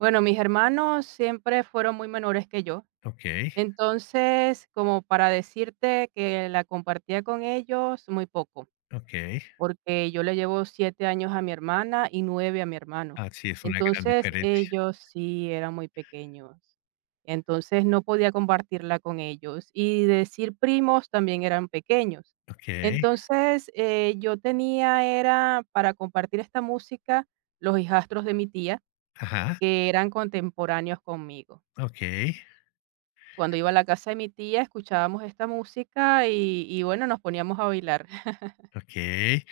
Bueno, mis hermanos siempre fueron muy menores que yo. Okey. Entonces, como para decirte que la compartía con ellos, muy poco, Okey. porque yo le llevo siete años a mi hermana y 9 a mi hermano. Ah, sí es una gran Entonces, diferencia. ellos sí eran muy pequeños. Entonces, no podía compartirla con ellos y decir primos también eran pequeños. Okey. Entonces, eh, yo tenía era para compartir esta música los hijastros de mi tía, Ajá. que eran contemporáneos conmigo. Okey. Cuando iba a la casa de mi tía escuchábamos esta música, y y bueno nos poníamos a bailar. Okey.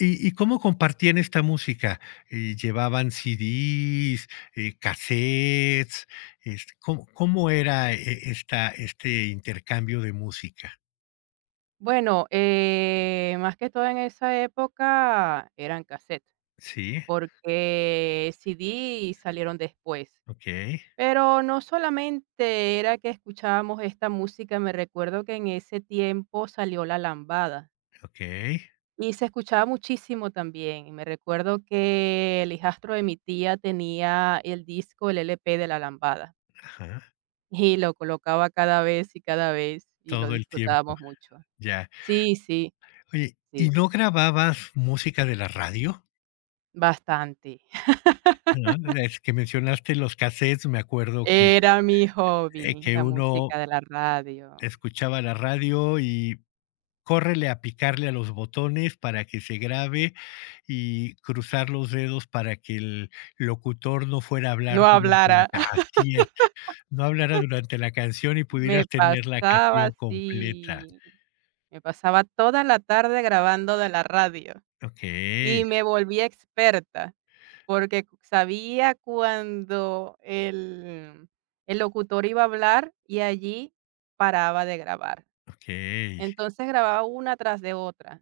¿Y y cómo compartían esta música? ¿Llevaban CDs, eh, cassettes? Este, ¿cómo cómo era e esta este intercambio de música? Bueno, eh, más que todo en esa época eran, casetes, Sí. porque CD salieron después. Okey. Pero no solamente era que escuchábamos esta música, me recuerdo que en ese tiempo salió la lambada Okey. y se escuchaba muchísimo también. Me recuerdo que el hijastro de mi tía tenía el disco, el LP de la lambada Ajá. y lo colocaba cada vez y cada vez y lo Todo el tiempo, disfrutábamos mucho. ya. Sí, sí, Oye, ¿y sí. no grababas música de la radio? Bastante. No, es que mencionaste los cassettes, me acuerdo que, Era mi eh, hobby que la uno música de la radio. escuchaba la radio y córrele a picarle a los botones para que se grabe y cruzar los dedos para que el locutor no fuera a hablar No durante la hablara. así es, no hablara durante la canción y Me pudieras tener la pasaba, canción completa. sí, me pasaba toda la tarde grabando de la radio Okey. y me volví experta porque sabía cuándo el el locutor iba a hablar y allí paraba de grabar. Okey. Entonces, grababa una tras de otra.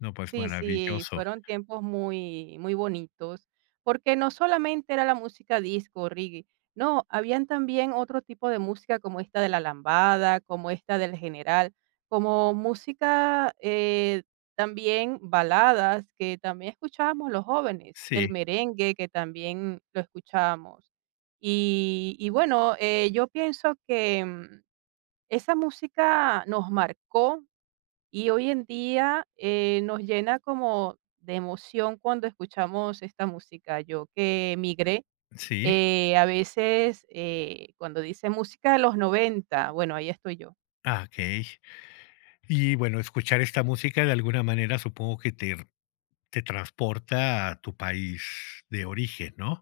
No, pues Sí, sí, maravilloso. fueron tiempos muy, muy bonitos, porque no solamente era la música disco o reggae, no, habían también otro tipo de música como esta de la lambada, como esta del general, como música, eh, también baladas, que también escuchábamos los jóvenes, el Sí. merengue, que también lo escuchábamos. Y y bueno, eh, yo pienso que esa música nos marcó y hoy en día, eh, nos llena como de emoción cuando escuchamos esta música. Yo que migré, Sí. eh, a veces, eh, cuando dice música de los 90, bueno, ahí estoy yo. Ah, okey. Y bueno, escuchar esta música de alguna manera supongo que te te transporta a tu país de origen, ¿no?